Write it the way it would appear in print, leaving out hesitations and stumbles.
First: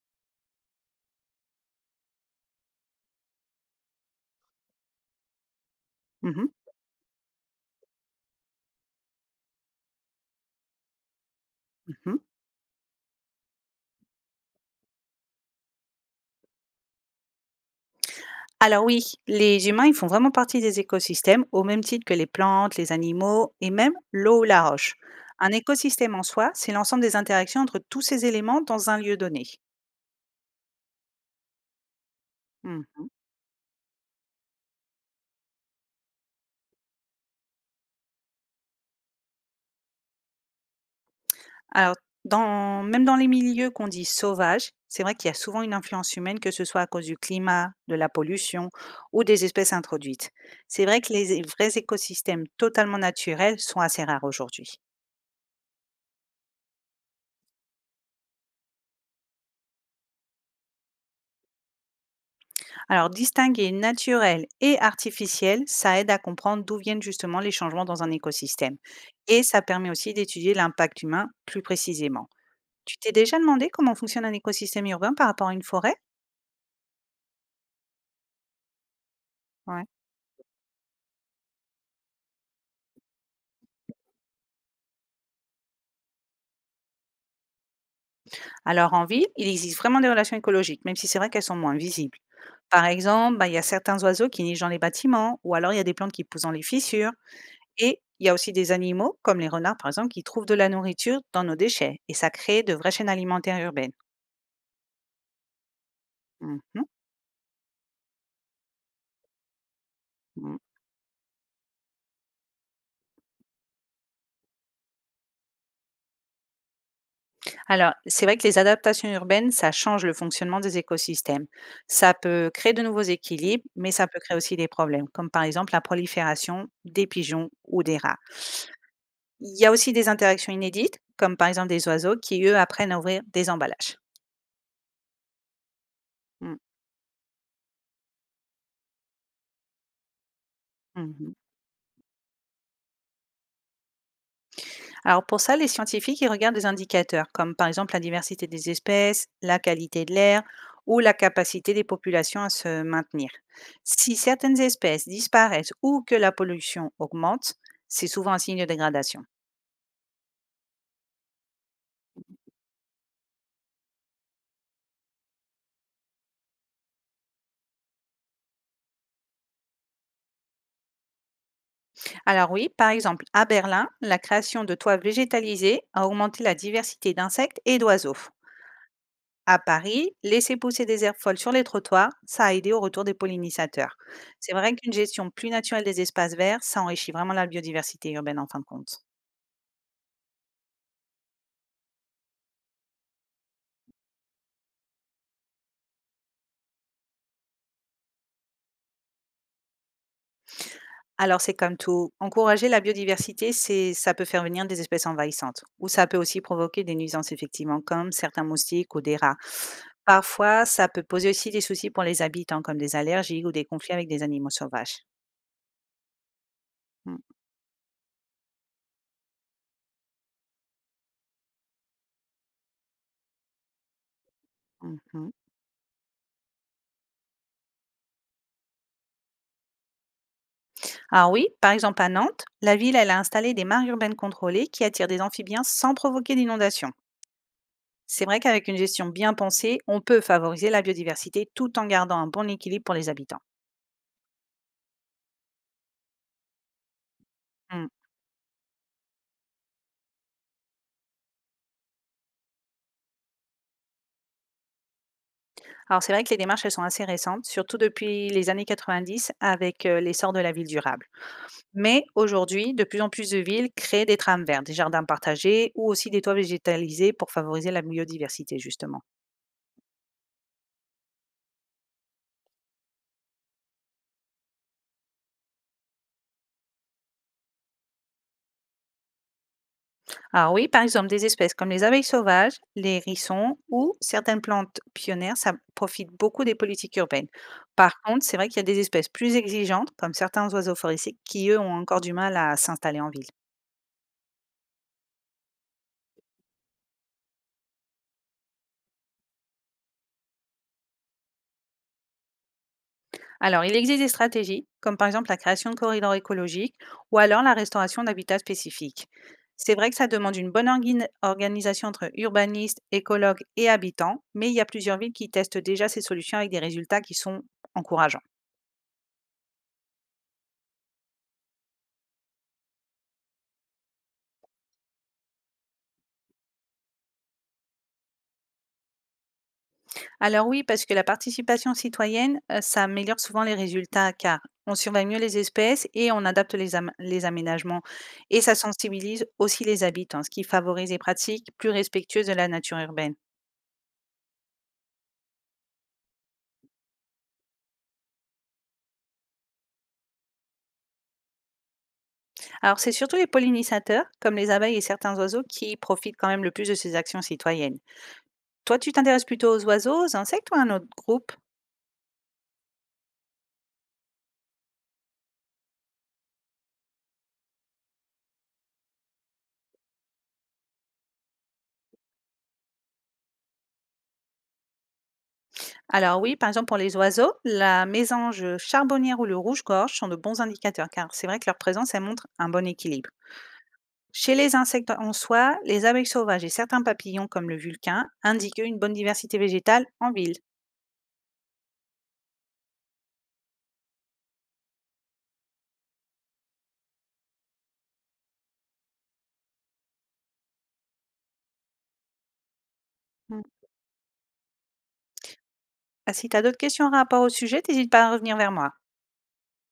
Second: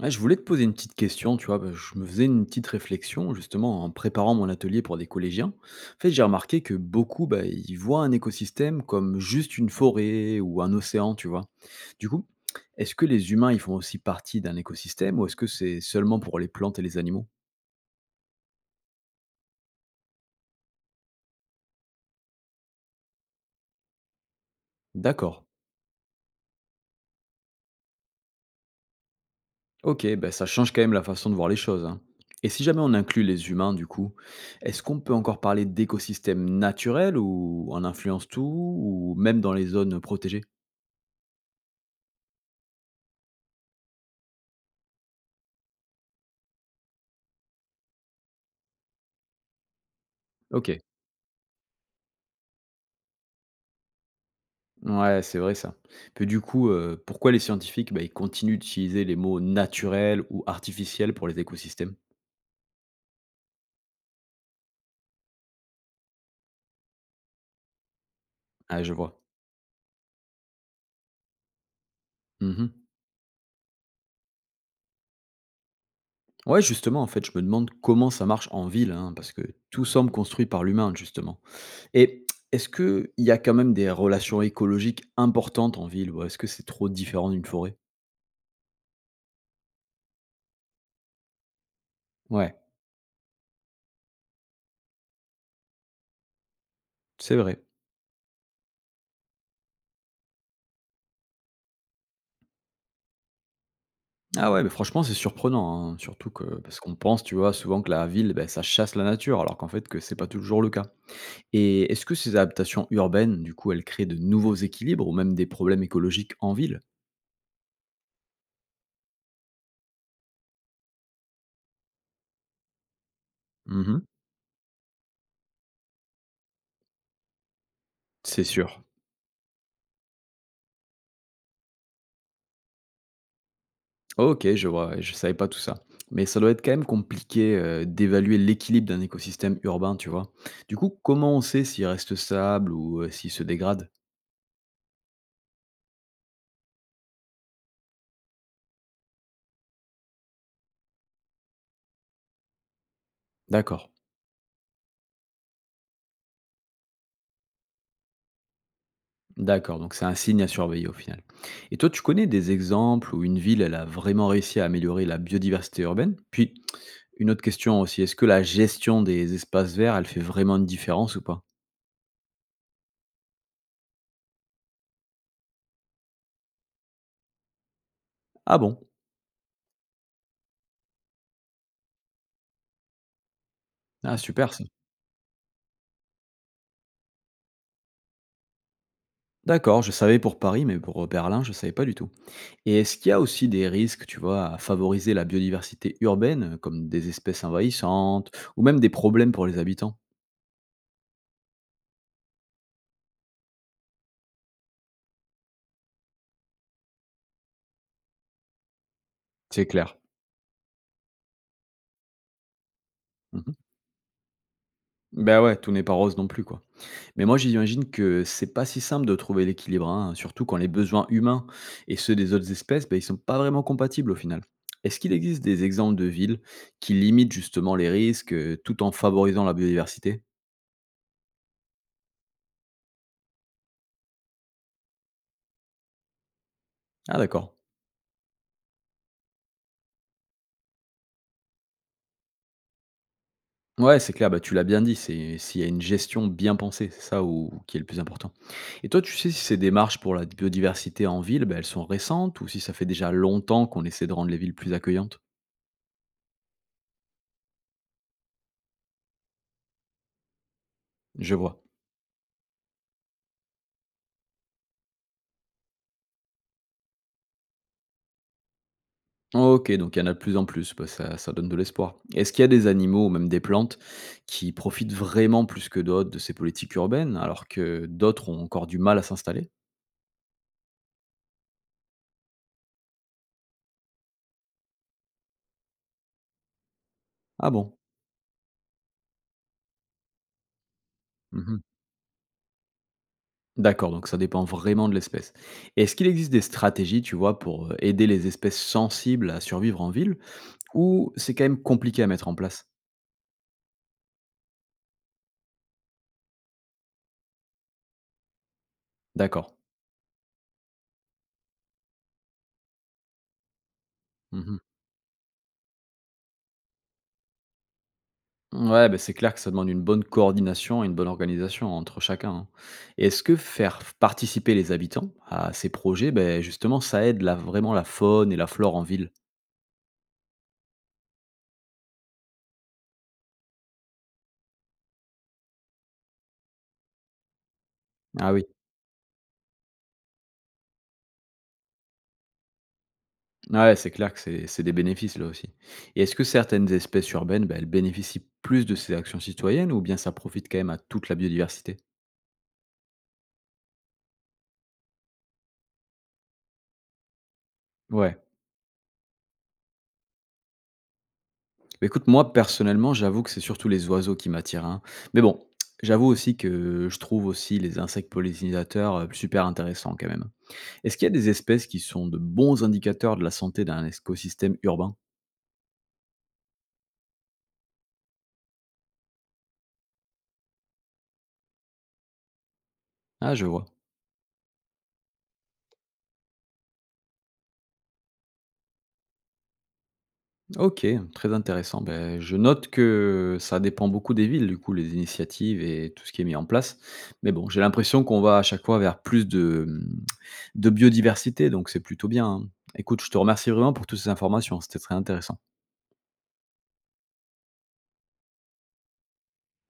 Ouais, je voulais te poser une petite question, tu vois? Bah, je me faisais une petite réflexion justement en préparant mon atelier pour des collégiens. En fait, j'ai Mmh mh. remarqué que beaucoup, bah, ils voient un écosystème comme juste une forêt ou un océan, tu vois? Du Mmh. coup, est-ce que les humains, ils font aussi partie d'un écosystème ou est-ce que c'est seulement pour les plantes et les animaux? Alors oui, les humains, ils font vraiment partie des écosystèmes au même titre que les plantes, les animaux et même l'eau ou la roche. D'accord. Un écosystème en soi, c'est l'ensemble des interactions entre tous ces éléments dans un lieu donné. Ok, bah, ça change quand même la façon de voir les choses, hein. Et si jamais on Mmh. inclut les humains, du coup, est-ce qu'on peut encore parler d'écosystème naturel ou on influence tout ou même dans les zones protégées? Alors, dans même dans les milieux qu'on dit «sauvages», c'est vrai qu'il y a souvent une influence humaine, que ce soit à cause du climat, de la pollution ou des espèces introduites. Ok. C'est vrai que les vrais écosystèmes totalement naturels sont assez rares aujourd'hui. Ouais, c'est vrai ça. Puis du coup, pourquoi les scientifiques, bah, ils continuent d'utiliser les mots naturels ou artificiels pour les écosystèmes? Alors, distinguer naturel et artificiel, ça aide à comprendre d'où viennent justement les changements dans un écosystème. Ah, je vois. Et ça permet aussi d'étudier l'impact humain plus précisément. Mmh. Tu t'es déjà demandé comment fonctionne un écosystème urbain par rapport à une forêt? Ouais, justement, en fait, je me demande comment ça marche en ville, hein, parce que tout Ouais. semble construit par l'humain, justement. Et est-ce qu'il y a quand même des relations écologiques importantes en ville ou est-ce que c'est trop différent d'une forêt? Alors, en ville, il existe vraiment des relations écologiques, même si c'est vrai qu'elles sont moins visibles. Ouais, Par exemple, bah, il y a certains oiseaux qui nichent dans les bâtiments, ou alors il y a des plantes qui poussent dans les fissures. c'est vrai. Et il y a aussi des animaux, comme les renards par exemple, qui trouvent de la nourriture dans nos déchets. Et ça crée de vraies chaînes alimentaires urbaines. Ah ouais, mais franchement, c'est surprenant, hein, surtout que parce Mhm. qu'on pense, tu vois, souvent que la ville, bah, ça chasse la nature alors qu'en fait que c'est pas toujours le cas. Et est-ce que ces adaptations urbaines, du coup, elles créent de nouveaux équilibres ou même des problèmes écologiques en ville? Alors, c'est vrai que les adaptations urbaines, ça change le fonctionnement des écosystèmes. Ça peut créer de nouveaux équilibres, mais Mmh. ça peut créer aussi des problèmes, comme par exemple la prolifération des pigeons ou des rats. C'est sûr. Il y a aussi des interactions inédites, comme par exemple des oiseaux qui, eux, apprennent à ouvrir des emballages. OK, je vois, ouais, je savais pas tout ça. Mais ça doit Mm, être quand même compliqué, d'évaluer l'équilibre d'un écosystème urbain, tu vois? Du coup, comment mhm. on sait s'il reste stable ou, s'il se dégrade? Alors pour ça, les scientifiques, ils regardent des indicateurs comme par exemple la diversité des espèces, la qualité de l'air ou la capacité des populations à se maintenir. D'accord, Si certaines espèces disparaissent ou que la pollution augmente, c'est souvent un signe de dégradation. d'accord, donc c'est un signe à surveiller au final. Et toi, tu connais des exemples où une ville, elle a vraiment réussi à améliorer la biodiversité urbaine? Puis, une autre question aussi, est-ce que la gestion des espaces verts, elle fait vraiment une différence ou pas? Alors oui, par exemple, à Berlin, la création de toits végétalisés a augmenté la diversité d'insectes et d'oiseaux. Ah bon? À Paris, laisser pousser des herbes folles sur les trottoirs, ça a aidé au retour des pollinisateurs. Ah super C'est ça. vrai qu'une gestion plus naturelle des espaces verts, ça enrichit vraiment la biodiversité urbaine en fin de compte. D'accord, je savais pour Paris, mais pour, Berlin, je savais pas du tout. Et est-ce qu'il y a aussi des risques, tu vois, à favoriser la biodiversité urbaine, comme des espèces envahissantes ou même des problèmes pour les habitants? Alors c'est comme tout, encourager la biodiversité, c'est ça peut faire venir des espèces envahissantes ou ça peut aussi provoquer des nuisances effectivement comme certains moustiques ou des rats. C'est clair. Parfois, ça peut poser aussi des soucis pour les habitants comme des Mmh allergies ou mh. des conflits avec des animaux sauvages. Bah, ouais, tout n'est pas rose non plus, quoi. Mm, Mais moi, j'imagine que c'est pas si simple de trouver l'équilibre, hein, surtout quand les besoins humains et ceux des autres espèces, ben ils sont pas vraiment compatibles au final. Est-ce qu'il mhm. existe des exemples de villes qui limitent justement les risques, tout en favorisant la biodiversité? Ah oui, par exemple à Nantes, la ville elle a installé des mares urbaines contrôlées qui attirent des amphibiens sans provoquer d'inondation. Ah d'accord. C'est vrai qu'avec une gestion bien pensée, on peut favoriser la biodiversité tout en gardant un bon équilibre pour les habitants. Ouais, c'est clair, bah, tu l'as bien dit, c'est s'il y a une gestion bien pensée, c'est ça ou qui est le Mm. plus important. Et toi, tu sais si ces démarches pour la biodiversité en ville, bah, elles sont récentes ou si ça fait déjà longtemps qu'on essaie de rendre les villes plus accueillantes? Alors c'est vrai que les démarches elles sont assez récentes, surtout depuis les années 90 avec l'essor de la ville durable. Je vois. Mais aujourd'hui, de plus en plus de villes créent des trames vertes, des jardins partagés ou aussi des toits végétalisés pour favoriser la biodiversité, justement. Ok, donc il y en a de plus en plus, bah, ça donne de l'espoir. Est-ce qu'il y a des animaux ou même des plantes qui profitent vraiment plus que d'autres de ces politiques urbaines, alors que d'autres ont encore du mal à s'installer? Alors oui, par exemple, des espèces comme les abeilles sauvages, les hérissons ou certaines plantes pionnières, ça profite beaucoup des politiques urbaines. Ah bon? Par contre, c'est vrai qu'il y a des espèces plus exigeantes, comme certains oiseaux forestiers, qui, eux, ont encore du mal à s'installer en ville. D'accord, donc ça dépend vraiment de l'espèce. Est-ce qu'il existe des stratégies, tu vois, pour aider les espèces sensibles à survivre en ville ou c'est quand même compliqué à mettre en place? Alors, il existe des stratégies, comme par exemple la création de corridors écologiques ou alors la restauration d'habitats spécifiques. D'accord. C'est vrai que ça demande une bonne organisation entre urbanistes, écologues et habitants, mais il Mmh. y a plusieurs villes qui testent déjà ces solutions avec des résultats qui sont encourageants. Ouais, ben c'est clair que ça demande une bonne coordination et une bonne organisation entre chacun, hein. Et est-ce que faire participer les habitants à ces projets, ben justement ça aide la vraiment la faune et la flore en ville? Alors oui, parce que la participation citoyenne, ça améliore souvent les résultats car on surveille mieux les espèces et on adapte les aménagements Ah et oui. ça sensibilise aussi les habitants, ce qui favorise des pratiques plus respectueuses de la nature urbaine. Ouais, c'est clair que c'est des bénéfices là aussi. Et est-ce que certaines espèces urbaines, bah, elles bénéficient plus de ces actions citoyennes ou bien ça profite quand même à toute la biodiversité? Alors c'est surtout les pollinisateurs, comme les abeilles et certains oiseaux, qui profitent quand même le plus de ces actions citoyennes. Ouais. Toi, tu t'intéresses plutôt aux oiseaux, aux insectes ou à un autre groupe? Bah, écoute, moi personnellement, j'avoue que c'est surtout les oiseaux qui m'attirent, hein. Mais bon, j'avoue aussi que je trouve aussi les insectes pollinisateurs super intéressants quand même. Est-ce qu'il y a des espèces qui sont de bons indicateurs de la santé d'un écosystème urbain? Alors oui, par exemple pour les oiseaux, la mésange charbonnière ou le rouge-gorge sont de bons indicateurs car c'est vrai que leur présence, elle montre un bon équilibre. Ah, je vois. Chez les insectes en soie, les abeilles sauvages et certains papillons comme le vulcain indiquent une bonne diversité végétale en ville. OK, très intéressant. Beh, je note que ça dépend beaucoup des villes, du coup, les initiatives et tout ce qui est mis en place. Mais bon, j'ai l'impression qu'on va à chaque fois vers plus de, de biodiversité, donc c'est plutôt bien, hein. Écoute, je te Mm. remercie vraiment pour toutes ces informations, c'était très intéressant. Ah, si tu as d'autres questions en rapport au sujet, n'hésite pas à revenir vers moi.